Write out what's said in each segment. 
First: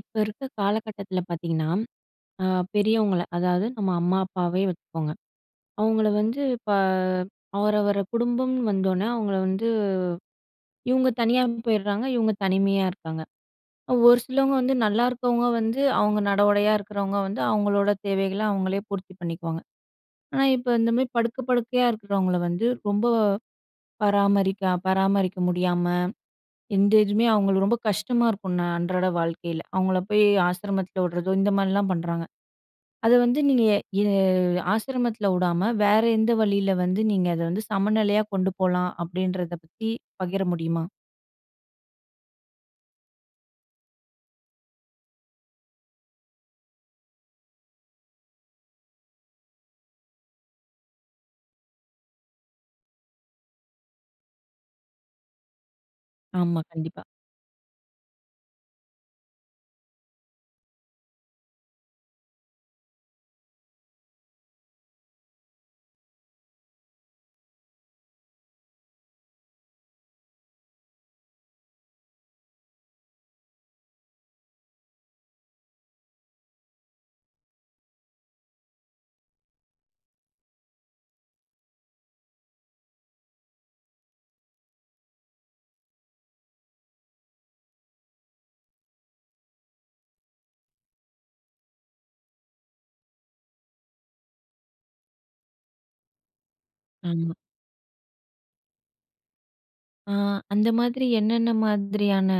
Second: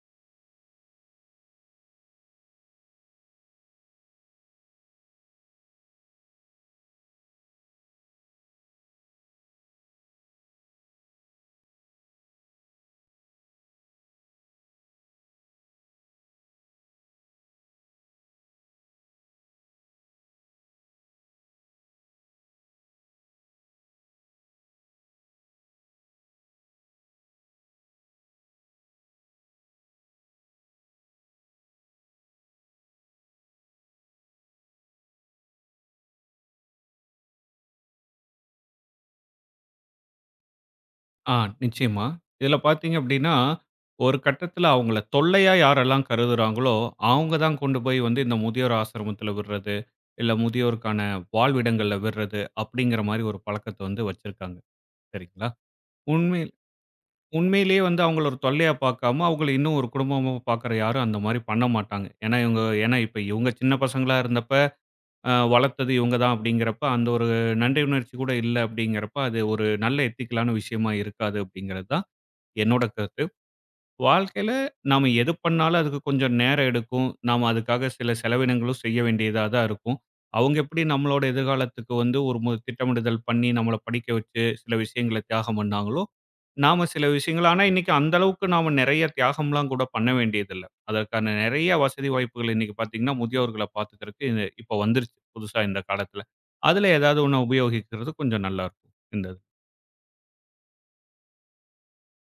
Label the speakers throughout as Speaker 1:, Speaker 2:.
Speaker 1: இப்ப இருக்க காலகட்டத்துல பாத்தீங்கன்னா, அ பெரியவங்கள அதாவது நம்ம அம்மா, அப்பாவே வச்சுக்கோங்க. அவங்கள வந்து இப்ப அவரவர குடும்பம்னு வந்தோனே, அவங்கள வந்து இவங்க தனியா போயிடுறாங்க, இவங்க தனிமையா இருக்காங்க. ஒரு சிலவங்க வந்து நல்லா இருக்கவங்க வந்து, அவங்க நடவடையா இருக்கிறவங்க வந்து அவங்களோட தேவைகள அவங்களே பூர்த்தி பண்ணிக்குவாங்க. ஆனா, இப்ப இந்த மாரி படுக்க படுக்கையா இருக்கிறவங்கள வந்து ரொம்ப பராமரிக்க பராமரிக்க முடியாம, எந்த இதுவுமே அவங்களுக்கு ரொம்ப கஷ்டமா இருக்கும், அன்றாட வாழ்க்கையில. அவங்கள போய் ஆசிரமத்துல விடுறதோ, இந்த மாரிலாம் பண்றாங்க. அத வந்து நீங்க எ ஆசிரமத்துல உடாம, வேற எந்த வழியில வந்து நீங்க அத வந்து சமநிலையா கொண்டு போலாம் அப்படின்றத பத்தி பகிர முடியுமா?
Speaker 2: ஆ, நிச்சயமா. இதில பார்த்தீங்க அப்டின்னா, ஒரு கட்டத்தில அவங்கள தொல்லையா யாரெல்லாம் கருதுறாங்களோ, அவங்க தான் கொண்டு போய் வந்து இந்த முதியோர் ஆசிரமத்தில விடுறது, இல்ல முதியோருக்கான வாழ்விடங்கள்ல விடுறது, அப்டிங்கிற மாரி ஒரு பழக்கத்த வந்து வச்சிருக்காங்க. சரிங்களா? உண்மை
Speaker 1: ஆமா, கண்டிப்பா.
Speaker 2: உண்மையிலேயே வந்து அவங்கள ஒரு தொல்லையா பார்க்காம, அவங்கள இன்னும் ஒரு குடும்பமா பார்க்குற யாரும் அந்த மாரி பண்ண மாட்டாங்க. ஏன்னா இப்ப இவங்க சின்ன பசங்களா இருந்தப்ப, வளர்த்தது இவங்க தான் அப்டிங்கிறப்ப, அந்த ஒரு நன்றி உணர்ச்சி கூட இல்ல அப்டிங்கிறப்ப, அது ஒரு நல்ல எத்திக்கலான விஷயமா இருக்காது அப்டிங்கிறது தான் என்னோட கருத்து. வாழ்க்கையில நாம எது பண்ணாலும் அதுக்கு கொஞ்சம் நேரம் எடுக்கும். நாம அதுக்காக சில செலவினங்களும் செய்ய வேண்டியதா தான் இருக்கும். அவங்க எப்படி நம்மளோட எதிர்காலத்துக்கு வந்து ஒரு திட்டமிடுதல் பண்ணி நம்மள படிக்க வச்சு சில விஷயங்கள தியாகம் பண்ணாங்களோ, நாம சில விஷயங்கள் ஆனா இன்னைக்கு அந்த அளவுக்கு நாம நெறைய தியாகம்லாம் கூட பண்ண வேண்டியதில்ல. அதற்கான நெறைய வசதி வாய்ப்புகள் இன்னைக்கு பார்த்தீங்கன்னா, முதியோர்கள பார்த்துக்கிறதுக்கு இப்ப வந்துருச்சு புதுசா இந்த காலத்துல. அதுல ஏதாவது
Speaker 1: ஆமா.
Speaker 2: ஒண்ண உபயோகிக்கிறது கொஞ்சம் நல்லா இருக்கும். இந்த இது.
Speaker 1: ஆ அந்த மாதிரி என்னென்ன மாதிரியான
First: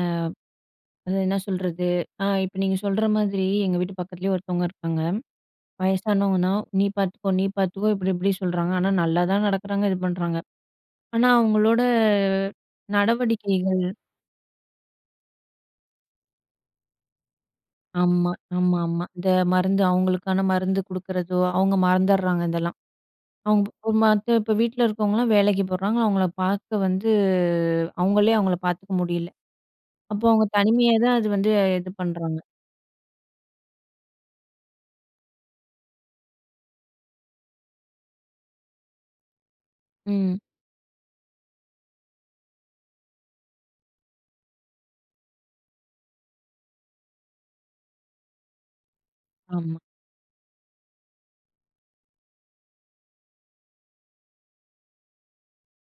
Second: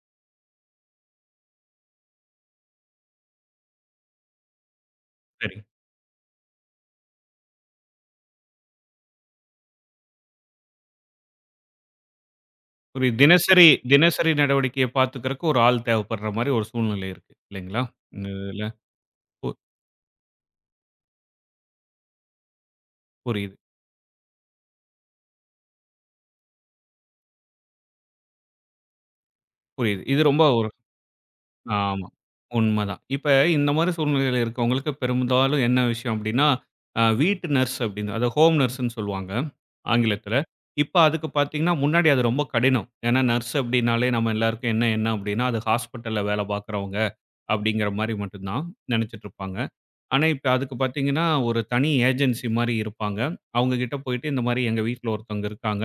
Speaker 1: அது என்ன சொல்றது? இப்ப நீங்க சொல்ற மாதிரி எங்க வீட்டு பக்கத்துலயே ஒருத்தவங்க இருக்காங்க.
Speaker 2: சரி.
Speaker 1: வயசானவங்கன்னா, "நீ பார்த்துக்கோ, நீ பார்த்துக்கோ" இப்படி இப்படி சொல்றாங்க. ஆனா நல்லா தான் நடக்குறாங்க, இது பண்றாங்க. ஆனா அவங்களோட
Speaker 2: ஒரு தினசரி
Speaker 1: நடவடிக்கைகள்
Speaker 2: தினசரி நடவடிக்கைய பார்த்துக்கிறக்கு ஒரு ஆள் தேவைப்படுற மாரி ஒரு சூழ்நிலை இருக்கு. இல்லைங்களா? இந்த
Speaker 1: ஆமா,
Speaker 2: இதுல.
Speaker 1: ஆமா. இந்த
Speaker 2: பு
Speaker 1: மருந்து அவங்களுக்கான மருந்து குடுக்குறதோ, அவங்க மறந்துடுறாங்க இதெல்லாம்.
Speaker 2: புரியுது,
Speaker 1: அவங்க ஒரு மத்த இப்ப வீட்ல இருக்கவங்கலாம் வேலைக்கு போறாங்க. அவங்கள பார்க்க வந்து அவங்களே அவங்கள பார்த்துக்க முடியல.
Speaker 2: புரியுது. இது
Speaker 1: அப்போ
Speaker 2: ரொம்ப
Speaker 1: அவங்க
Speaker 2: ஒரு
Speaker 1: தனிமையா தான் அது வந்து இது
Speaker 2: ஆமா.
Speaker 1: பண்றாங்க.
Speaker 2: உண்மதான். இப்ப இந்த மாரி சூழ்நிலையில இருக்கவங்களுக்கு பெரும்பாலும் என்ன விஷயம் அப்படின்னா, வீட்டு நர்ஸ் அப்படின்னு அத ஹோம் நர்ஸ்ன்னு சொல்லுவாங்க ஆங்கிலத்தில.
Speaker 1: ம்.
Speaker 2: இப்ப அதுக்கு பார்த்தீங்கன்னா, முன்னாடி அது ரொம்ப கடினம். ஏன்னா நர்ஸ் அப்படின்னாலே நம்ம எல்லாருக்கும் என்ன எண்ணம் அப்படின்னா, அது ஹாஸ்பிட்டல்ல வேலை பார்க்குறவங்க அப்படிங்கிற மாரி மட்டும் தான் நினைச்சுட்டு இருப்பாங்க.
Speaker 1: ஆமா.
Speaker 2: ஆனா, இப்ப அதுக்கு பார்த்தீங்கன்னா, ஒரு தனி ஏஜென்சி மாரி இருப்பாங்க. அவங்க கிட்ட போயிட்டு இந்த மாரி எங்க வீட்ல ஒருத்தவங்க இருக்காங்க.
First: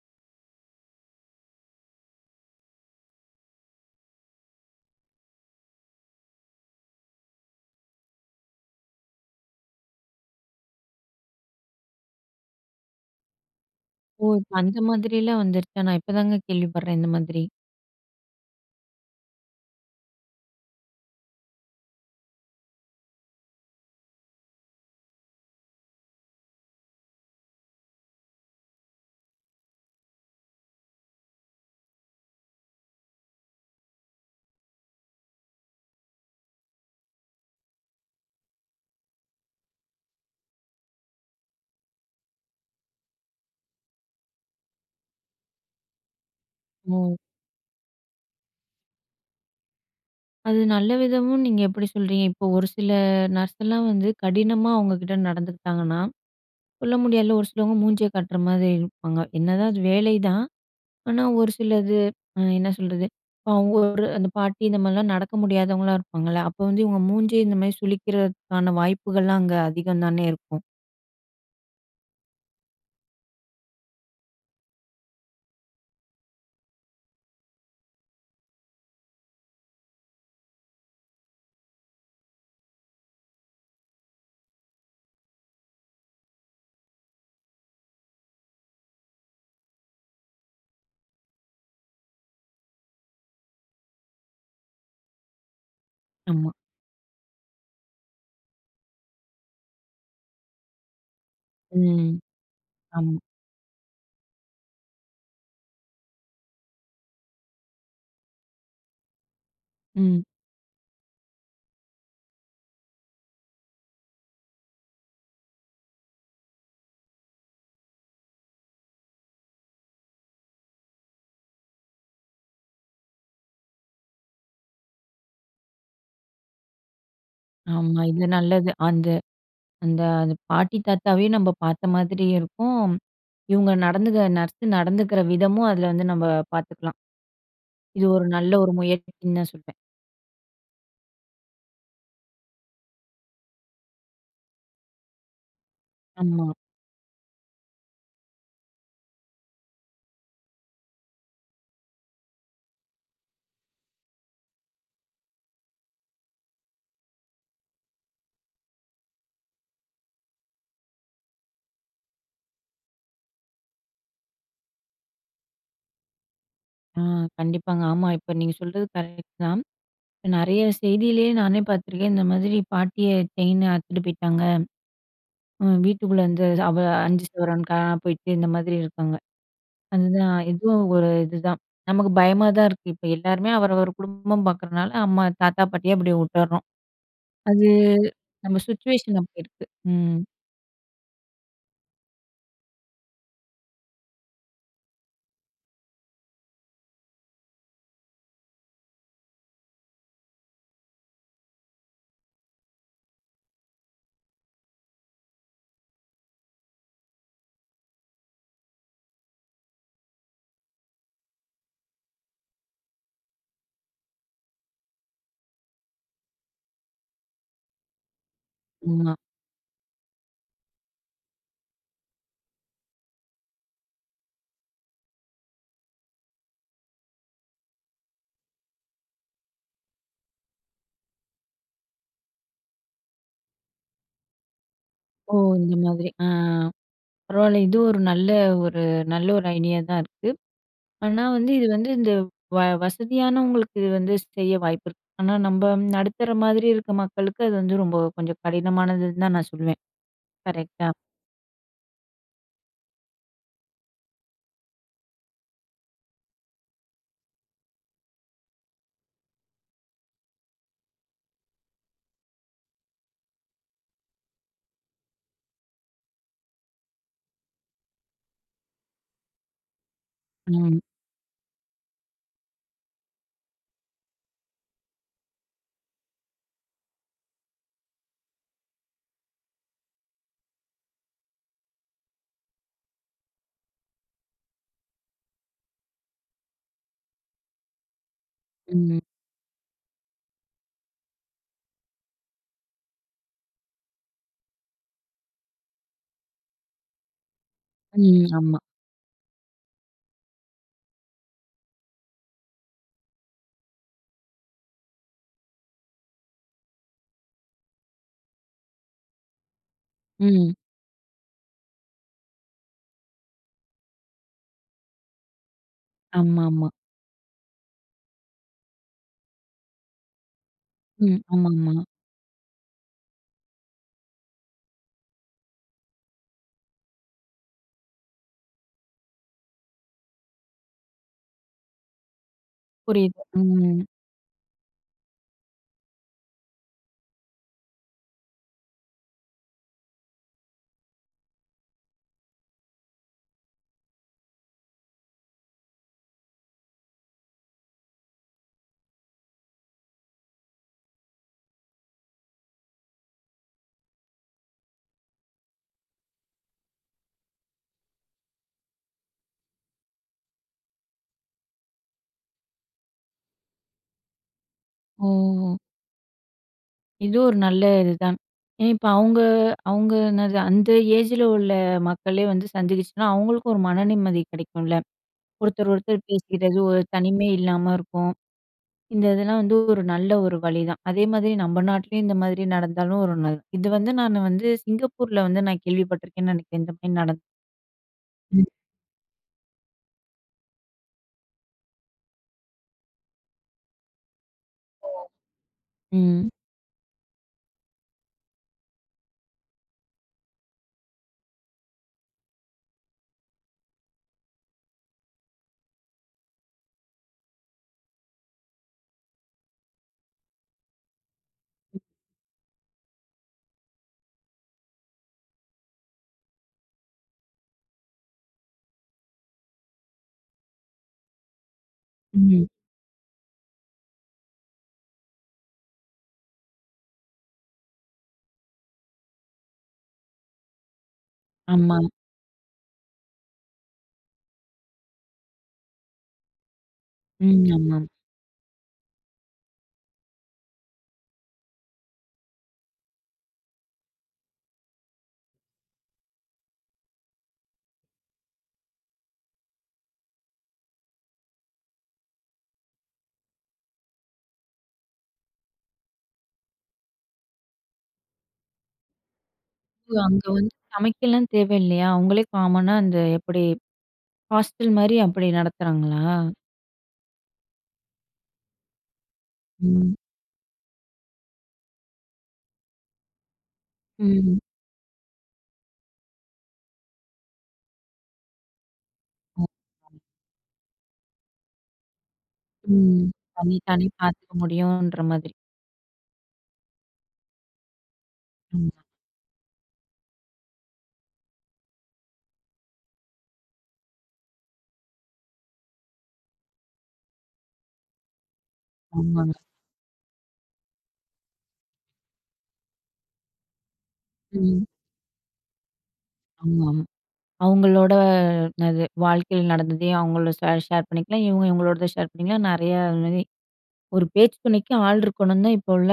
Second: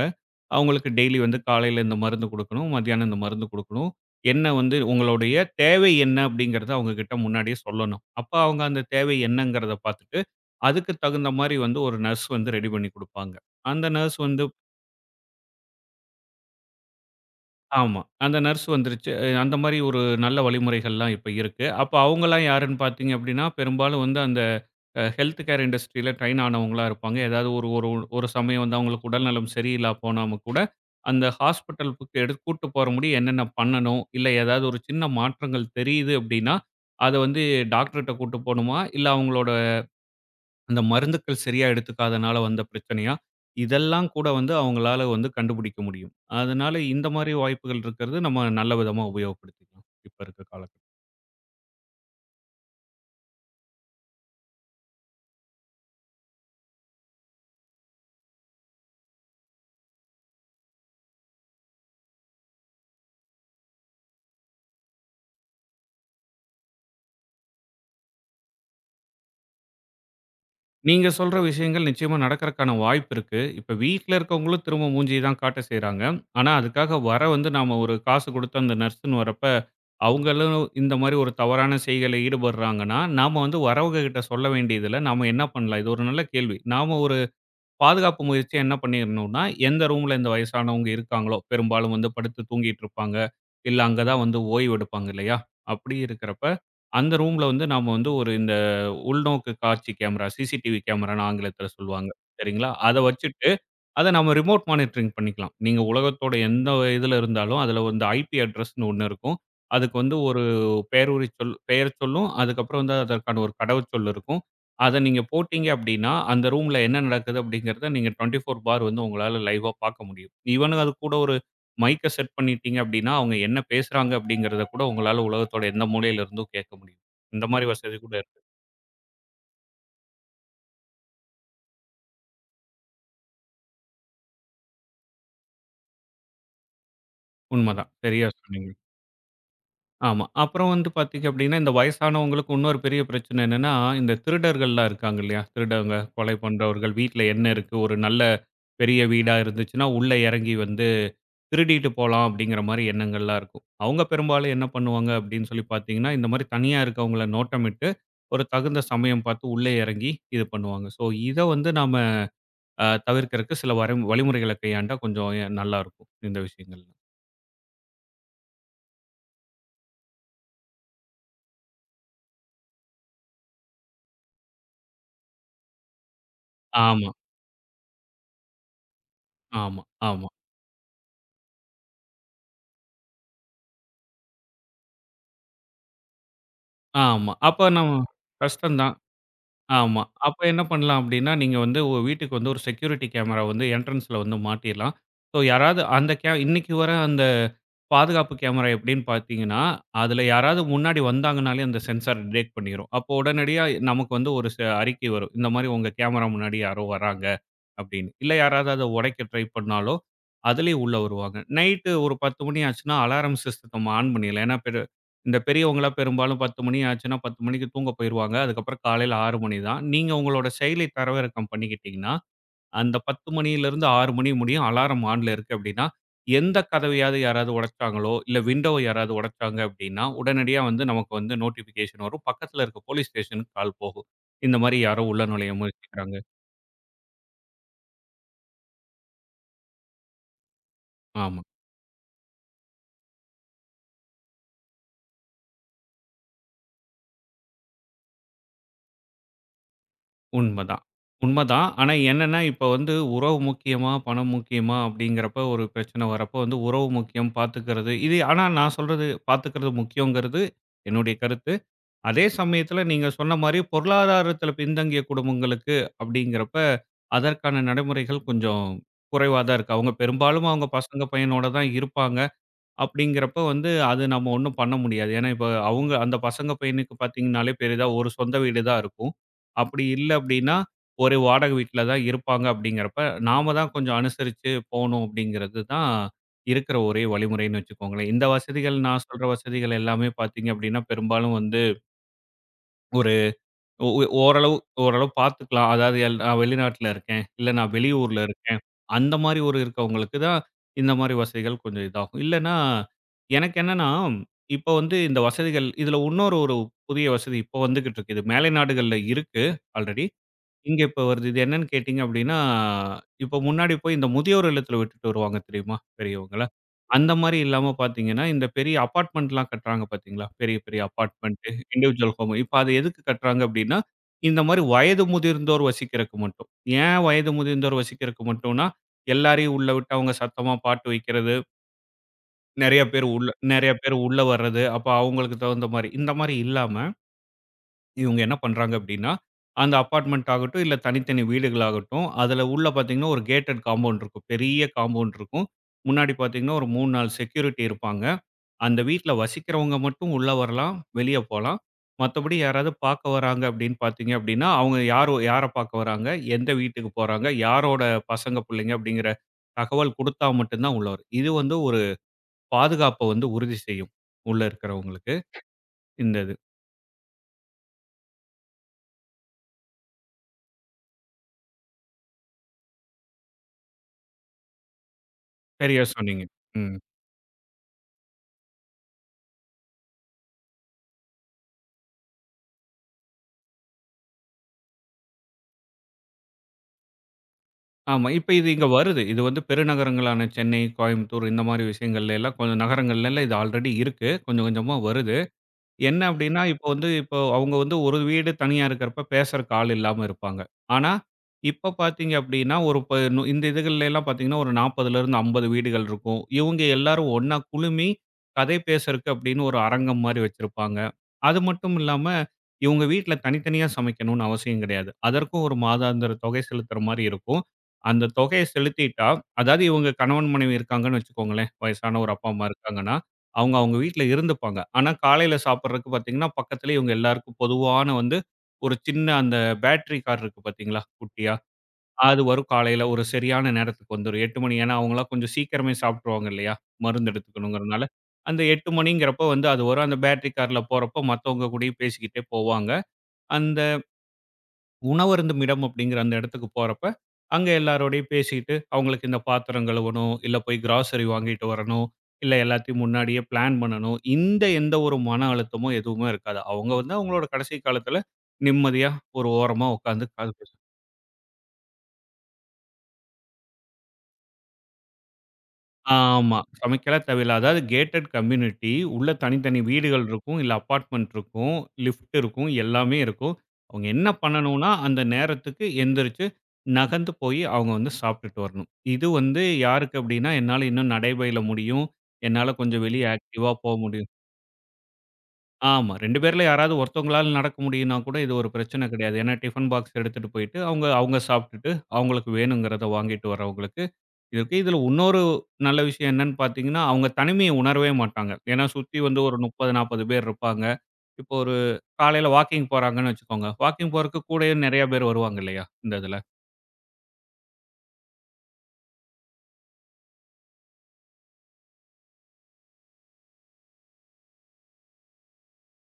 Speaker 2: அவங்களுக்கு டெய்லி வந்து காலையில இந்த மருந்து குடுக்கணும், மத்தியானம் இந்த மருந்து குடுக்கணும். என்ன வந்து உங்களுடைய தேவை என்ன அப்படிங்கிறத அவங்க கிட்ட முன்னாடியே சொல்லணும். அப்ப அவங்க அந்த தேவை என்னங்கிறத பார்த்துட்டு, அதுக்கு தகுந்த மாரி வந்து ஒரு நர்ஸ் வந்து ரெடி பண்ணி குடுப்பாங்க. அந்த நர்ஸ்
Speaker 1: ஓ!
Speaker 2: வந்து
Speaker 1: இப்ப அந்த மாதிரிலாம் வந்துருச்சா? நான் இப்பதாங்க கேள்விப்படுறேன் இந்த மாதிரி.
Speaker 2: ஆமா. அந்த நர்ஸ் வந்துருச்சு. அந்த மாரி ஒரு நல்ல வழிமுறைகள்லாம் இப்ப இருக்கு. அப்ப அவங்கலாம் யாருன்னு பார்த்தீங்க அப்டின்னா, பெரும்பாலும் வந்து அந்த ஹெல்த் கேர் இண்டஸ்ட்ரியில ட்ரெயின் ஆனவங்களா இருப்பாங்க. ஏதாவது ஒரு ஒரு ஒரு சமயம் வந்து அவங்களுக்கு உடல்நலம் சரியில்லா போனாம கூட, அந்த ஹாஸ்பிட்டலுக்கு கூட்டு போற முடிய என்னென்ன பண்ணணும்? இல்ல ஏதாவது ஒரு சின்ன மாற்றங்கள் தெரியுது அப்டின்னா, அத வந்து டாக்டர்ட்ட கூட்டு போணுமா? இல்ல அவங்களோட அந்த மருந்துக்கள் சரியா எடுத்துக்காதனால வந்த பிரச்சனையா? இதெல்லாம் கூட வந்து அவங்களால வந்து கண்டுபிடிக்க முடியும். அதனால இந்த
Speaker 1: ஓ!
Speaker 2: மாரி வாய்ப்புகள் இருக்கிறது நம்ம நல்ல விதமா உபயோகப்படுத்திக்கலாம். இப்ப இருக்க
Speaker 1: அது
Speaker 2: காலகட்டத்துல.
Speaker 1: நல்ல விதமும் நீங்க எப்படி சொல்றீங்க? இப்போ ஒரு சில நர்ஸ் எல்லாம் வந்து கடினமா அவங்க கிட்ட நடந்துக்கிட்டாங்கன்னா, சொல்ல முடியாதுல ஒரு சிலவங்க மூஞ்சிய காட்டுற மாதிரி இருப்பாங்க. என்னதான் அது வேலை தான். ஆனா, ஒரு சிலது என்ன சொல்றது? இப்ப அவங்க ஒரு அந்த பாட்டி இந்த மாரிலாம் நடக்க முடியாதவங்களா இருப்பாங்கல்ல. அப்போ வந்து இவங்க மூஞ்சி இந்த மாரி சுளிக்கிறதுக்கான வாய்ப்புகள்லாம் அங்க அதிகம் தானே இருக்கும்.
Speaker 2: நீங்க சொல்ற விஷயங்கள் நிச்சயமா நடக்கறக்கான வாய்ப்பு இருக்கு. இப்ப வீட்ல இருக்கவங்களும் திரும்ப மூஞ்சிய தான் காட்ட செய்றாங்க. ஆனா அதுக்காக வந்து நாம ஒரு காசு குடுத்து அந்த நர்ஸ்ன்னு வரப்ப, அவங்களும் இந்த மாரி ஒரு தவறான செய்கையில ஈடுபடுறாங்கன்னா, நாம வந்து வரவங்ககிட்ட சொல்ல வேண்டியதில்ல. நாம என்ன பண்ணலாம்? இது ஒரு நல்ல கேள்வி. நாம பாதுகாப்பு முயற்சி என்ன பண்ணிரணும்னா, எந்த ரூம்ல இந்த வயசானவங்க இருக்காங்களோ, பெரும்பாலும் வந்து படுத்து தூங்கிட்டு இருப்பாங்க. இல்ல அங்க தான் வந்து ஓய்வு எடுப்பாங்க இல்லையா? அப்படி இருக்கிறப்ப,
Speaker 1: ஆமா.
Speaker 2: அந்த ரூம்ல வந்து நாம வந்து ஒரு இந்த உள்நோக்கு காட்சி கேமரா, சிசிடிவி கேமரான்னு ஆங்கிலத்தில சொல்லுவாங்க.
Speaker 1: ம்.
Speaker 2: சரிங்களா? அத
Speaker 1: ஆமா.
Speaker 2: வச்சுட்டு, அத நம்ம ரிமோட் மானிட்டரிங் பண்ணிக்கலாம். நீங்க உலகத்தோட எந்த இதுல இருந்தாலும், அதில வந்து ஐபி அட்ரஸ்ன்னு ஒண்ணு இருக்கும். அதுக்கு வந்து
Speaker 1: ம்.
Speaker 2: ஒரு பேருரி சொல் பெயர் சொல்லும். அதுக்கப்புறம் வந்து அதற்கான ஒரு கடவுச்சொல் இருக்கும். அத நீங்க போட்டீங்க அப்படின்னா, அந்த ரூம்ல என்ன நடக்குது அப்படிங்கிறத நீங்க 24 பார் வந்து உங்களால லைவ்வா பார்க்க முடியும். ஈவன் அது கூட ஒரு மைக்க செட் பண்ணிட்டீங்க அப்படின்னா, அவங்க என்ன பேசுறாங்க அப்படிங்கிறத கூட உங்களால உலகத்தோட எந்த மூலையில இருந்தும் கேட்க முடியும். இந்த மாரி வசதி
Speaker 1: ஆமா.
Speaker 2: கூட
Speaker 1: இது
Speaker 2: இருக்கு.
Speaker 1: நல்லது. அந்த அந்த அந்த பாட்டி, தாத்தாவே நம்ப பார்த்த மாதிரி இருக்கும். இவங்க நடந்துக்க நர்ஸ் நடந்துக்கிற விதமும் அதுல வந்து நம்ம பார்த்துக்கலாம்.
Speaker 2: உண்மதான்.
Speaker 1: இது ஒரு
Speaker 2: சரியா
Speaker 1: நல்ல
Speaker 2: சொன்னீங்க.
Speaker 1: ஒரு முயற்சின்னு தான் சொல்வேன்.
Speaker 2: ஆமா. அப்புறம் வந்து பார்த்தீங்க அப்படின்னா, இந்த வயசானவங்களுக்கு இன்னொரு பெரிய பிரச்சனை என்னன்னா, இந்த திருடர்கள்லாம் இருக்காங்க இல்லையா? திருடங்க, கொலை
Speaker 1: ஆமா.
Speaker 2: பண்றவர்கள், வீட்ல என்ன இருக்கு? ஒரு நல்ல பெரிய வீடா இருந்துச்சுன்னா, உள்ள இறங்கி வந்து திருடிட்டு போலாம் அப்படிங்கிற மாரி எண்ணங்கள்லாம் இருக்கும். அவங்க பெரும்பாலும் என்ன பண்ணுவாங்க அப்படின்னு சொல்லி பார்த்தீங்கன்னா, இந்த மாரி தனியா இருக்கவங்கள நோட்டமிட்டு, ஒரு தகுந்த சமயம் பார்த்து உள்ளே இறங்கி இது பண்ணுவாங்க. ஸோ, இத வந்து நாம தவிர்க்கிறதுக்கு சில வரை வழிமுறைகளை கையாண்டா கொஞ்சம் நல்லாருக்கும், இந்த விஷயங்கள்ல.
Speaker 1: ஆ கண்டிப்பாங்க. ஆமா. இப்ப நீங்க சொல்றது கரெக்ட் தான். நெறைய செய்தியிலேயே நானே பார்த்துருக்கேன். இந்த மாதிரி பாட்டிய செயின் அறுத்துட்டு போயிட்டாங்க. ம் வீட்டுக்குள்ள இந்த அவ
Speaker 2: ஆமா,
Speaker 1: 5 சவரன் காணாம போயிட்டு இந்த மாதிரி இருக்காங்க.
Speaker 2: ஆமா, ஆமா.
Speaker 1: அதுதான் இதுவும் ஒரு இதுதான். நமக்கு பயமா தான் இருக்கு. இப்ப எல்லாருமே அவரவர் குடும்பம் பார்க்கறனால, அம்மா தாத்தா பாட்டிய அப்படியே விட்டுர்றோம்.
Speaker 2: ஆமா.
Speaker 1: அது
Speaker 2: அப்ப நம்ம
Speaker 1: நம்ம
Speaker 2: கஷ்டம் தான்.
Speaker 1: சிச்சுவேஷன் அப்படி இருக்கு.
Speaker 2: ஆமா.
Speaker 1: ம்.
Speaker 2: அப்ப என்ன பண்ணலாம் அப்டின்னா, நீங்க வந்து உங்க வீட்டுக்கு வந்து ஒரு செக்யூரிட்டி கேமரா வந்து என்ட்ரன்ஸ்ல வந்து மாட்டிறலாம். ஸோ யாராவது அந்த இன்னைக்கு வர அந்த பாதுகாப்பு கேமரா எப்டின்னு பார்த்தீங்கன்னா, அதுல யாராவது முன்னாடி வந்தாங்கனாலே அந்த சென்சார் டிடெக்ட் பண்ணிரும். அப்போ உடனடியா நமக்கு வந்து ஒரு அறிக்கை வரும். இந்த மாரி உங்க கேமரா முன்னாடி யாரோ வராங்க. அப்படின்னு. இல்ல யாராவது அத உடைக்க ட்ரை பண்ணாலோ, அதிலேயே உள்ள வருவாங்க. நைட்டு ஒரு 10:00 மணி ஆச்சுன்னா, அலாரம் சிஸ்டத்த ஆன் பண்ணிடலாம். ஏன்னா, இந்த பெரியவங்கலாம் பெரும்பாலும் 10:00 மணி ஆச்சுன்னா, 10:00 மணிக்கு தூங்க போயிருவாங்க. அதுக்கப்புறம்
Speaker 1: ஆமா.
Speaker 2: காலையில 6:00 மணி தான். நீங்க உங்களோட செயலி தரவிறக்கம் பண்ணிக்கிட்டீங்கன்னா, அந்த 10:00 மணியிலிருந்து 6:00 மணி முடியும் அலாரம் ஆன்ல இருக்கு அப்படின்னா, எந்த கதவையாவது யாராவது உடைச்சாங்களோ, இல்ல விண்டோவ யாராவது உடைச்சாங்க அப்படின்னா, உடனடியா வந்து நமக்கு வந்து நோட்டிஃபிகேஷன் வரும். பக்கத்துல இருக்க போலீஸ் ஸ்டேஷனுக்கு கால் போகும். இந்த மாரி யாரோ உள்ள
Speaker 1: ஓ!
Speaker 2: நுழைய
Speaker 1: இந்த மாதிரி.
Speaker 2: முயற்சிக்கிறாங்க.
Speaker 1: பரவால்ல. இது ஒரு நல்ல ஒரு ஐடியா தான் இருக்கு. ஆனா
Speaker 2: ஆமா.
Speaker 1: வந்து இது வந்து இந்த வசதியானவங்களுக்கு இது வந்து செய்ய வாய்ப்பு இருக்கு. ஆனா நம்ம நடுத்தர மாதிரி இருக்க மக்களுக்கு அது வந்து ரொம்ப கொஞ்சம் கடினமானதுன்னு தான் நான் சொல்லுவேன்.
Speaker 2: உண்மதான்.
Speaker 1: கரெக்ட்டா?
Speaker 2: உண்மதான். ஆனா என்னன்னா, இப்ப வந்து உறவு முக்கியமா? பணம் முக்கியமா? அப்படிங்கிறப்ப ஒரு பிரச்சனை வரப்போ வந்து உறவு முக்கியம், பாத்துக்கிறது. இது ஆனா நான் சொல்றது பாத்துக்கிறது முக்கியங்கிறது என்னுடைய கருத்து. அதே சமயத்துல நீங்க சொன்ன மாரி பொருளாதாரத்துல பின்தங்கிய குடும்பங்களுக்கு அப்படிங்கிறப்ப, அதற்கான நடைமுறைகள் கொஞ்சம் குறைவா தான் இருக்கு. அவங்க பெரும்பாலும் அவங்க
Speaker 1: ம்.
Speaker 2: பசங்க, பையனோட தான் இருப்பாங்க. அப்படிங்கிறப்ப வந்து அது நம்ம ஒண்ணும் பண்ண முடியாது. ஏன்னா, இப்ப அவங்க அந்த பசங்க பையனுக்கு பார்த்தீங்கன்னாலே பெரிதா ஒரு சொந்த வீடு தான் இருக்கும். அப்படி இல்ல அப்படின்னா, ஒரு வாடகை வீட்ல தான் இருப்பாங்க அப்படிங்கிறப்ப, நாம தான் கொஞ்சம் அனுசரிச்சு போணும் அப்படிங்கிறது தான் இருக்கிற ஒரே வழிமுறைன்னு வச்சுக்கோங்களேன். இந்த வசதிகள்
Speaker 1: ம்.
Speaker 2: நான் சொல்ற வசதிகள் எல்லாமே பார்த்தீங்க அப்படின்னா, பெரும்பாலும் வந்து ஒரு ஓ ஓ ஓரளவு ஓரளவு பார்த்துக்கலாம். அதாவது நான் வெளிநாட்ல இருக்கேன். இல்ல நான் வெளியூர்ல
Speaker 1: ம்.
Speaker 2: இருக்கேன்.
Speaker 1: ஆமா.
Speaker 2: அந்த மாரி ஒரு இருக்கவங்களுக்கு தான் இந்த மாரி வசதிகள் கொஞ்சம் இதாகும். இல்லன்னா, எனக்கு என்னன்னா, இப்போ வந்து இந்த வசதிகள் இதுல இன்னொரு ஒரு புதிய வசதி இப்போ வந்துகிட்டு இருக்கு. இது மேலை நாடுகள்ல இருக்கு ஆல்ரெடி.
Speaker 1: ம்.
Speaker 2: இங்க இப்ப வருது. இது என்னன்னு கேட்டீங்க அப்டின்னா, இப்ப முன்னாடி போய் இந்த முதியோர் இல்லத்துல விட்டுட்டு வருவாங்க தெரியுமா? பெரியவங்கள.
Speaker 1: ஆமாமா.
Speaker 2: அந்த மாரி இல்லாம பார்த்தீங்கன்னா, இந்த பெரிய அபார்ட்மெண்ட்லாம் கட்டுறாங்க பார்த்தீங்களா? பெரிய, பெரிய
Speaker 1: ம்.
Speaker 2: அபார்ட்மெண்ட்டு,
Speaker 1: ஆமாமா.
Speaker 2: Individual home. இப்ப அது எதுக்கு கட்டுறாங்க அப்டின்னா, இந்த மாரி வயது முதிர்ந்தோர் வசிக்கிறக்கு மட்டும். ஏன் வயது முதிர்ந்தோர் வசிக்கிறக்கு மட்டும்னா, எல்லாரையும் உள்ள விட்டு அவங்க சத்தமா பாட்டு வைக்கிறது,
Speaker 1: புரியுது.
Speaker 2: நெறைய
Speaker 1: ம்.
Speaker 2: பேர் உள்ள வர்றது, அப்ப அவங்களுக்கு தகுந்த மாரி இந்த மாரி இல்லாம, இவங்க என்ன பண்றாங்க அப்படின்னா, அந்த அபார்ட்மெண்ட் ஆகட்டும், இல்ல தனித்தனி வீடுகளாகட்டும், அதில உள்ள பார்த்தீங்கன்னா, ஒரு கேட்டட் காம்பவுண்ட் இருக்கும். பெரிய காம்பவுண்ட் இருக்கும். முன்னாடி பார்த்தீங்கன்னா, ஒரு 3, 4 செக்யூரிட்டி இருப்பாங்க. அந்த வீட்ல வசிக்கிறவங்க மட்டும் உள்ள வரலாம், வெளிய போலாம். மத்தபடி யாராவது பார்க்க வராங்க அப்படின்னு பார்த்தீங்க அப்படின்னா, அவங்க யார் யார பார்க்க வராங்க, எந்த வீட்டுக்கு போறாங்க, யாரோட பசங்க, பிள்ளைங்க அப்படிங்கிற தகவல் குடுத்தா மட்டும் தான் உள்ள வரும். இது வந்து ஒரு பாதுகாப்ப வந்து உறுதி செய்யும். உள்ள இருக்கிறவங்களுக்கு,
Speaker 1: ஓ!
Speaker 2: இந்த இது.
Speaker 1: இது ஒரு நல்ல இதுதான். ஏன் இப்ப அவங்க அவங்க என்னது அந்த ஏஜ்ல உள்ள மக்களே வந்து சந்திச்சுச்சுன்னா, அவங்களுக்கும் ஒரு மன நிம்மதி கிடைக்கும்ல. ஒருத்தர்
Speaker 2: சரியா
Speaker 1: ஒருத்தர்
Speaker 2: சொன்னீங்க.
Speaker 1: பேசிக்கிறது
Speaker 2: ம்.
Speaker 1: ஒரு தனிமை இல்லாம இருக்கும். இந்த இதெல்லாம் வந்து ஒரு நல்ல ஒரு வழிதான். அதே மாதிரி நம்ம நாட்டிலயும் இந்த மாதிரி நடந்தாலும் ஒரு நல்ல இது வந்து நானு வந்து சிங்கப்பூர்ல வந்து நான் கேள்விப்பட்டிருக்கேன்னு நினைக்கிறேன். இந்த மாரி நடந்
Speaker 2: ஆமா. இப்ப
Speaker 1: ம்.
Speaker 2: இது இங்க வருது. இது வந்து பெருநகரங்களான சென்னை, கோயம்புத்தூர் இந்த மாரி விஷயங்கள்ல எல்லாம் கொஞ்சம் நகரங்கள்ல எல்லாம் இது ஆல்ரெடி இருக்கு. கொஞ்சம் கொஞ்சமா வருது. என்ன
Speaker 1: ம்.
Speaker 2: அப்டின்னா, இப்போ வந்து இப்போ அவங்க வந்து ஒரு வீடு தனியா இருக்கிறப்ப பேசுறக்கு ஆள் இல்லாம இருப்பாங்க. ஆனா, இப்ப பாத்தீங்க அப்டின்னா, ஒரு ப நு இந்த இதுகள்லலாம் பாத்தீங்கன்னா, ஒரு 40லிருந்து 50 வீடுகள் இருக்கும். இவங்க எல்லாரும் ஒண்ணா குழுமி கதை பேசுறக்கு அப்டின்னு ஒரு அரங்கம் மாரி வச்சிருப்பாங்க. அது மட்டும் இல்லாம, இவங்க வீட்ல தனித்தனியா சமைக்கணும்னு அவசியம் கிடையாது. அதற்கும் ஒரு மாதாந்திர தொகை செலுத்துற மாரி இருக்கும். அந்த தொகைய செலுத்திட்டா, அதாவது இவங்க கணவன், மனைவி இருக்காங்கன்னு வச்சுக்கோங்களேன், வயசான ஒரு அப்பா, அம்மா
Speaker 1: ம்.
Speaker 2: இருக்காங்கன்னா, அவங்க வீட்ல இருந்துப்பாங்க. ஆனா காலையில சாப்பிடுறதுக்கு பார்த்தீங்கன்னா, பக்கத்திலேயே இவங்க எல்லாருக்கும் பொதுவான வந்து ஒரு சின்ன அந்த பேட்டரி கார் இருக்கு பார்த்தீங்களா? குட்டியா.
Speaker 1: ஆமா.
Speaker 2: அது வரும் காலையில ஒரு சரியான நேரத்துக்கு வந்துரும். 8 மணி. ஏன்னா அவங்கலாம் கொஞ்சம் சீக்கிரமே சாப்பிட்டுருவாங்க இல்லையா? மருந்து
Speaker 1: ம். ஆமா.
Speaker 2: எடுத்துக்கணுங்கிறனால. அந்த 8 மணிங்கிறப்ப வந்து அது வரும். அந்த பேட்டரி கார்ல போறப்போ மத்தவங்க கூடயும் பேசிக்கிட்டே போவாங்க. அந்த உணவருந்துமிடம் அப்படிங்கிற அந்த இடத்துக்கு போறப்ப, அங்க எல்லாரோடையும் பேசிட்டு, அவங்களுக்கு இந்த பாத்திரம் கழுவணும், இல்ல போய் கிராசரி வாங்கிட்டு வரணும், இல்ல எல்லாத்தையும் முன்னாடியே பிளான் பண்ணணும். இந்த எந்த ஒரு மன அழுத்தமும் எதுவுமே இருக்காது. அவங்க வந்து அவங்களோட கடைசி காலத்துல நிம்மதியா ஒரு ஓரமா
Speaker 1: ஐயோ,
Speaker 2: உட்காந்து
Speaker 1: அங்க வந்து சமைக்கலாம் தேவையில்லையா? அவங்களே காமனா அந்த எப்படி ஹாஸ்டல் மாரி அப்படி நடத்துறாங்களா?
Speaker 2: ஆமா. சமைக்கல தேவையில்ல. அதாவது கேட்டட் கம்யூனிட்டி. உள்ள தனித்தனி
Speaker 1: ம்.
Speaker 2: வீடுகள் இருக்கும். இல்ல அபார்ட்மெண்ட் இருக்கும். லிஃப்ட் இருக்கும். எல்லாமே இருக்கும். அவங்க என்ன
Speaker 1: ம்.
Speaker 2: பண்ணணும்னா, அந்த நேரத்துக்கு எந்திரிச்சு நகர்ந்து போய் அவங்க வந்து சாப்பிட்டுட்டு வரணும். இது வந்து
Speaker 1: ஓ.
Speaker 2: யாருக்கு அப்படின்னா, என்னால இன்னும் நடைபயில முடியும். என்னால கொஞ்சம் வெளிய
Speaker 1: ம்.
Speaker 2: ஆக்டிவா
Speaker 1: தனி
Speaker 2: போ
Speaker 1: தானே
Speaker 2: முடியும்.
Speaker 1: பார்த்துக்க முடியுன்ற மாதிரி.
Speaker 2: ஆமா. 2 பேர்ல யாராவது ஒருத்தவங்களால நடக்க முடியும்னா கூட இது ஒரு
Speaker 1: ஆமா.
Speaker 2: பிரச்சனை கிடையாது. ஏன்னா டிஃபன் பாக்ஸ் எடுத்துட்டு போயிட்டு, அவங்க அவங்க சாப்பிட்டுட்டு, அவங்களுக்கு வேணுங்கிறத வாங்கிட்டு வரவங்களுக்கு இருக்கு. இதுல இன்னொரு நல்ல விஷயம் என்னன்னு பார்த்தீங்கன்னா, அவங்க தனிமைய உணரவே மாட்டாங்க. ஏன்னா சுத்தி வந்து
Speaker 1: ஆமாங்க.
Speaker 2: ஒரு 30, 40 பேர் இருப்பாங்க. இப்போ ஒரு காலையில வாக்கிங் போறாங்கன்னு வச்சுக்கோங்க. வாக்கிங் போறதுக்கு கூடயே
Speaker 1: ம்.
Speaker 2: நெறைய பேர் வருவாங்க இல்லையா? இந்த இதுல.
Speaker 1: ஆமா. அவங்களோட என்னது வாழ்க்கையில நடந்ததையும் அவங்களோட ஷேர் ஷேர் பண்ணிக்கலாம். இவங்க இவங்களோடத ஷேர் பண்ணிக்கலாம். நெறையா அது மாரி ஒரு பேச்சு துணைக்கு ஆள் இருக்கணும்னு தான் இப்போ உள்ள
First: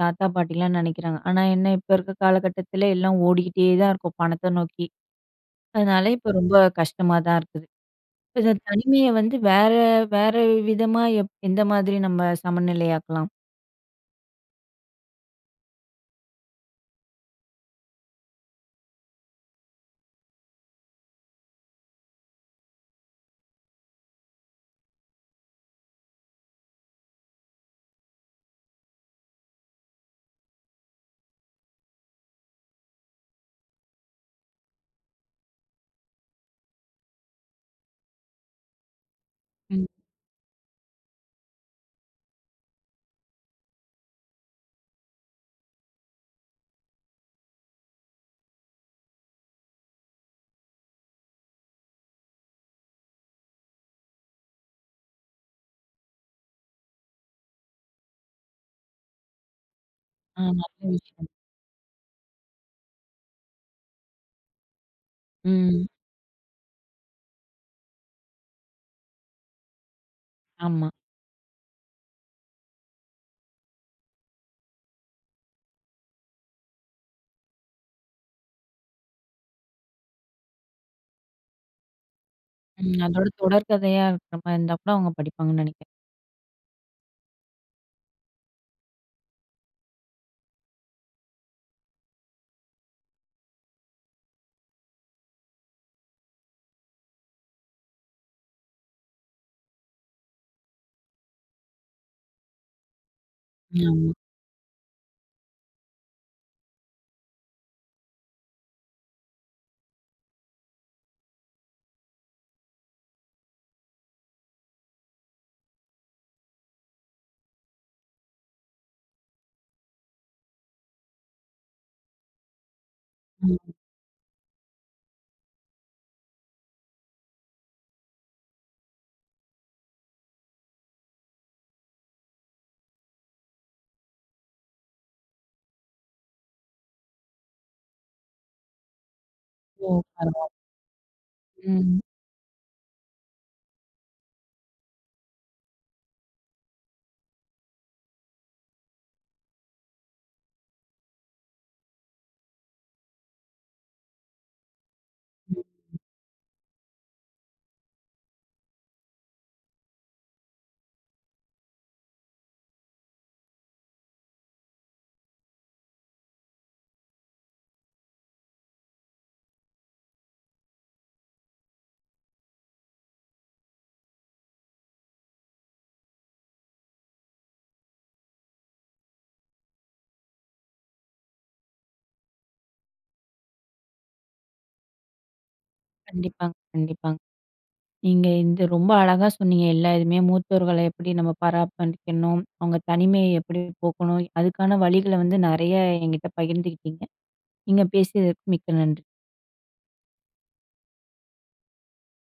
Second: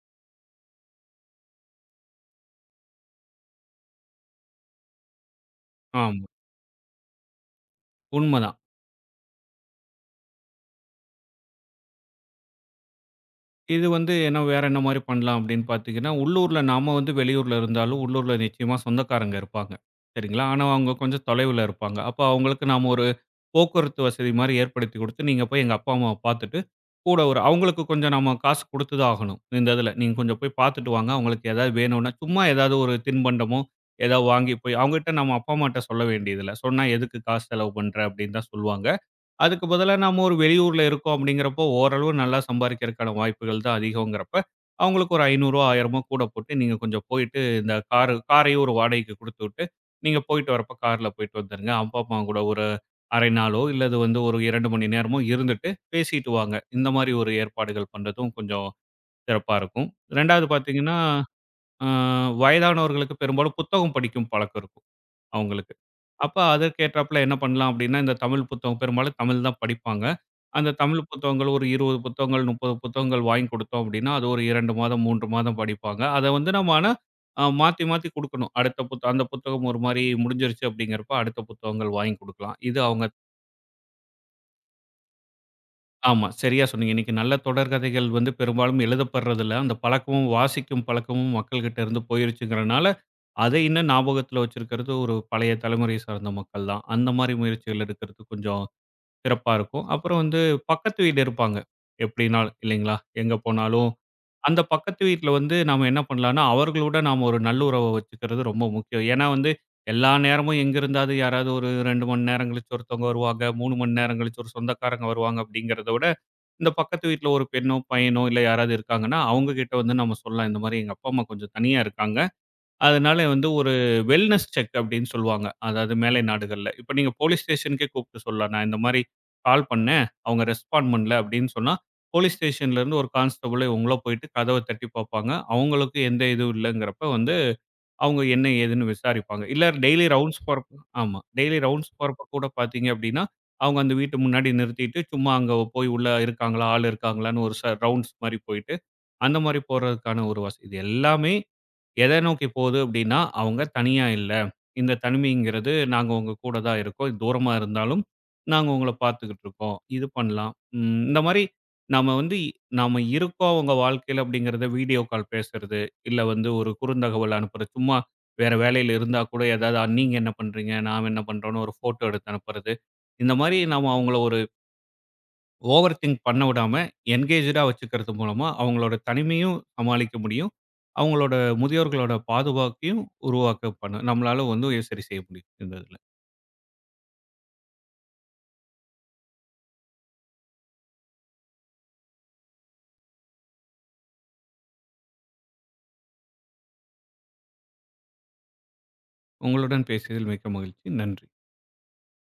Speaker 1: தாத்தா, பாட்டிலாம் நெனைக்கிறாங்க. ஆனா என்ன இப்ப இருக்க காலகட்டத்தில எல்லாம் ஓடிக்கிட்டே தான் இருக்கும் பணத்த நோக்கி. அதனால
Speaker 2: ஆமா.
Speaker 1: இப்ப ரொம்ப கஷ்டமா தான் இருக்குது. இப்ப இந்த
Speaker 2: உண்மதான்.
Speaker 1: தனிமைய வந்து வேற வேற விதமா எந்த மாதிரி நம்ம சமநிலையாக்கலாம்?
Speaker 2: இது வந்து என்ன வேற என்ன மாரி பண்ணலாம் அப்படின்னு பார்த்தீங்கன்னா, உள்ளூர்ல நாம வந்து வெளியூர்ல இருந்தாலும், உள்ளூர்ல நிச்சயமா சொந்தக்காரங்க இருப்பாங்க. சரிங்களா? ஆனா அவங்க கொஞ்சம் தொலைவுல இருப்பாங்க. அப்ப அவங்களுக்கு நாம ஒரு போக்குவரத்து வசதி மாரி ஏற்படுத்தி குடுத்து, நீங்க போய் எங்க அப்பா, அம்மாவ பார்த்துட்டு, கூட ஒரு அவங்களுக்கு கொஞ்சம் நாம காசு குடுத்து தான் ஆகணும். இந்த இதுல. நீங்க கொஞ்சம் போய் பார்த்துட்டு வாங்க. அவங்களுக்கு ஏதாவது வேணும்னா, சும்மா ஏதாவது ஒரு தின்பண்டமோ, ஏதாவது வாங்கி போய் அவங்ககிட்ட நம்ம அப்பா, அம்மாட்ட சொல்ல வேண்டியதில்ல. சொன்னா எதுக்கு காசு செலவு பண்ற அப்படின்னு தான் சொல்லுவாங்க. அதுக்கு
Speaker 1: ம்.
Speaker 2: பதிலா நாம ஒரு வெளியூர்ல இருக்கோம் அப்படிங்கிறப்போ, ஓரளவு நல்லா சம்பாரிக்கிறதுக்கான வாய்ப்புகள் தான் அதிகம்ங்கிறப்ப, அவங்களுக்கு ஒரு ரூ. 500 1000 கூட போட்டு நீங்க கொஞ்சம் போயிட்டு இந்த காரையும் ஒரு வாடகைக்கு குடுத்துவிட்டு, நீங்க போயிட்டு வரப்ப கார்ல போயிட்டு வந்துருங்க. அப்பா, அம்மா கூட ஒரு 1/2 நாளோ இல்லது வந்து ஒரு 2 மணி நேரமோ இருந்துட்டு பேசிட்டு வாங்க. இந்த மாரி ஒரு ஏற்பாடுகள் பண்றதும் கொஞ்சம் சிறப்பா இருக்கும்.
Speaker 1: ஆ
Speaker 2: 2வது
Speaker 1: நல்ல
Speaker 2: பார்த்தீங்கன்னா,
Speaker 1: விஷயம்.
Speaker 2: அ வயதானவர்களுக்கு பெரும்பாலும் புத்தகம் படிக்கும் பழக்கம் இருக்கும். அவங்களுக்கு.
Speaker 1: ம்.
Speaker 2: அப்ப அதற்கு ஏற்றாப்புல என்ன பண்ணலாம் அப்படின்னா, இந்த தமிழ் புத்தகம் பெரும்பாலும் தமிழ் தான் படிப்பாங்க. அந்த
Speaker 1: ஆமா.
Speaker 2: தமிழ் புத்தகங்கள் ஒரு 20 புத்தகங்கள், 30 புத்தகங்கள் வாங்கி கொடுத்தோம் அப்படின்னா, அது ஒரு 2 மாதம், 3 மாதம் படிப்பாங்க. அத வந்து நம்ம ஆனா மாத்தி குடுக்கணும். அடுத்த புத்த அந்த புத்தகம் ஒரு மாரி முடிஞ்சிருச்சு அப்படிங்கிறப்ப, அடுத்த புத்தகங்கள் வாங்கி குடுக்கலாம். இது
Speaker 1: ம்.
Speaker 2: அவங்க
Speaker 1: அதோட தொடர்கதையா இருக்கிற மாரி இருந்தா கூட அவங்க படிப்பாங்கன்னு நெனைக்கிறேன்.
Speaker 2: ஆமா, சரியா சொன்னீங்க. இன்னைக்கு நல்ல தொடர்கதைகள் வந்து பெரும்பாலும் எழுதப்படுறதில்ல. அந்த பழக்கமும் வாசிக்கும் பழக்கமும் மக்கள்கிட்ட இருந்து போயிருச்சுங்கிறனால அத இன்னும் ஞாபகத்துல வச்சிருக்கிறது ஒரு பழைய தலைமுறையை சார்ந்த மக்கள் தான். அந்த மாரி முயற்சிகள் எடுக்கிறது கொஞ்சம் சிறப்பா இருக்கும். அப்புறம் வந்து பக்கத்து வீடு இருப்பாங்க. எப்படினாலும் இல்லைங்களா? எங்க போனாலும்
Speaker 1: ஆமா.
Speaker 2: அந்த பக்கத்து வீட்ல வந்து நாம என்ன பண்ணலாம்னா, அவர்களோட நாம ஒரு நல்லுறவ வச்சுக்கிறது ரொம்ப முக்கியம். ஏன்னா வந்து எல்லா நேரமும் எங்கிருந்தாவது யாராவது ஒரு 2 மணி நேரம் கழிச்சு ஒருத்தவங்க வருவாங்க, 3 மணி நேரம் கழிச்சு ஒரு சொந்தக்காரங்க வருவாங்க அப்படிங்கிறத விட, இந்த பக்கத்து வீட்ல ஒரு பெண்ணோ, பையனோ இல்ல யாராவது இருக்காங்கன்னா, அவங்க கிட்ட வந்து நம்ம சொல்லலாம். இந்த மாரி எங்க அப்பா, அம்மா கொஞ்சம் தனியா இருக்காங்க. அதனால வந்து ஒரு
Speaker 1: ம்.
Speaker 2: வெல்னஸ் செக் அப்படின்னு சொல்லுவாங்க. அதாவது மேலை நாடுகள்ல. இப்ப நீங்க போலீஸ் ஸ்டேஷனுக்கே கூப்பிட்டு சொல்லலாம். "நான் இந்த மாரி கால் பண்ணேன். அவங்க ரெஸ்பாண்ட் பண்ணல" அப்படின்னு சொன்னா, போலீஸ் ஸ்டேஷன்ல இருந்து ஒரு கான்ஸ்டபிளே உள்ள போயிட்டு கதவ தட்டி பார்ப்பாங்க. அவங்களுக்கு எந்த இதுவும் இல்லங்கிறப்ப வந்து, அவங்க என்ன ஏதுன்னு விசாரிப்பாங்க. இல்ல
Speaker 1: ஓ!
Speaker 2: டெய்லி ரவுண்ட்ஸ்
Speaker 1: பரவால்ல.
Speaker 2: போறப்ப ஆமா. டெய்லி ரவுண்ட்ஸ்
Speaker 1: ம்.
Speaker 2: போறப்ப கூட பார்த்தீங்க அப்படின்னா, அவங்க அந்த வீட்டு முன்னாடி நிறுத்திட்டு, சும்மா அங்க போய் உள்ள இருக்காங்களா? ஆள் இருக்காங்களான்னு ஒரு ரவுண்ட்ஸ் மாரி போயிட்டு, அந்த மாரி போறதுக்கான ஒரு வசதி. இது எல்லாமே எதை நோக்கி போகுது அப்படின்னா, அவங்க தனியா இல்ல. இந்த தனிமைங்கிறது நாங்க உங்க கூட தான் இருக்கோம். தூரமா இருந்தாலும் நாங்க உங்கள பார்த்துக்கிட்டு இருக்கோம். இது பண்ணலாம். ம் இந்த மாரி நாம வந்து நாம இருக்கோம் அவங்க வாழ்க்கையில அப்படிங்கிறத வீடியோ கால் பேசுறது, இல்ல வந்து ஒரு குறுந்தகவல் அனுப்புறது. சும்மா வேற வேலையில இருந்தா கூட ஏதாவது நீங்க என்ன பண்றீங்க? நான் என்ன பண்றோம்ன்னு ஒரு ஃபோட்டோ எடுத்து அனுப்புறது. இந்த மாரி நாம அவங்கள ஒரு ஓவர் திங்க் பண்ண விடாம, என்கேஜ்டா வச்சுக்கிறது மூலமா அவங்களோட தனிமையும் சமாளிக்க முடியும். அவங்களோட முதியோர்களோட பாதுகாப்பையும் உருவாக்க பண்ண நம்மளால வந்து சரி செய்ய முடியும் இந்த இதுல.
Speaker 1: கண்டிப்பாங்க. நீங்க இந்த ரொம்ப அழகா சொன்னீங்க. எல்லா இதுவுமே மூத்தோர்கள எப்படி நம்ம பராமரிக்கணும், அவங்க தனிமையை எப்படி போக்கணும், அதுக்கான வழிகள வந்து நெறைய என்கிட்ட பகிர்ந்துக்கிட்டீங்க. நீங்க பேசியதற்கு மிக்க நன்றி.
Speaker 2: உங்களுடன் பேசியதில் மிக்க மகிழ்ச்சி. நன்றி.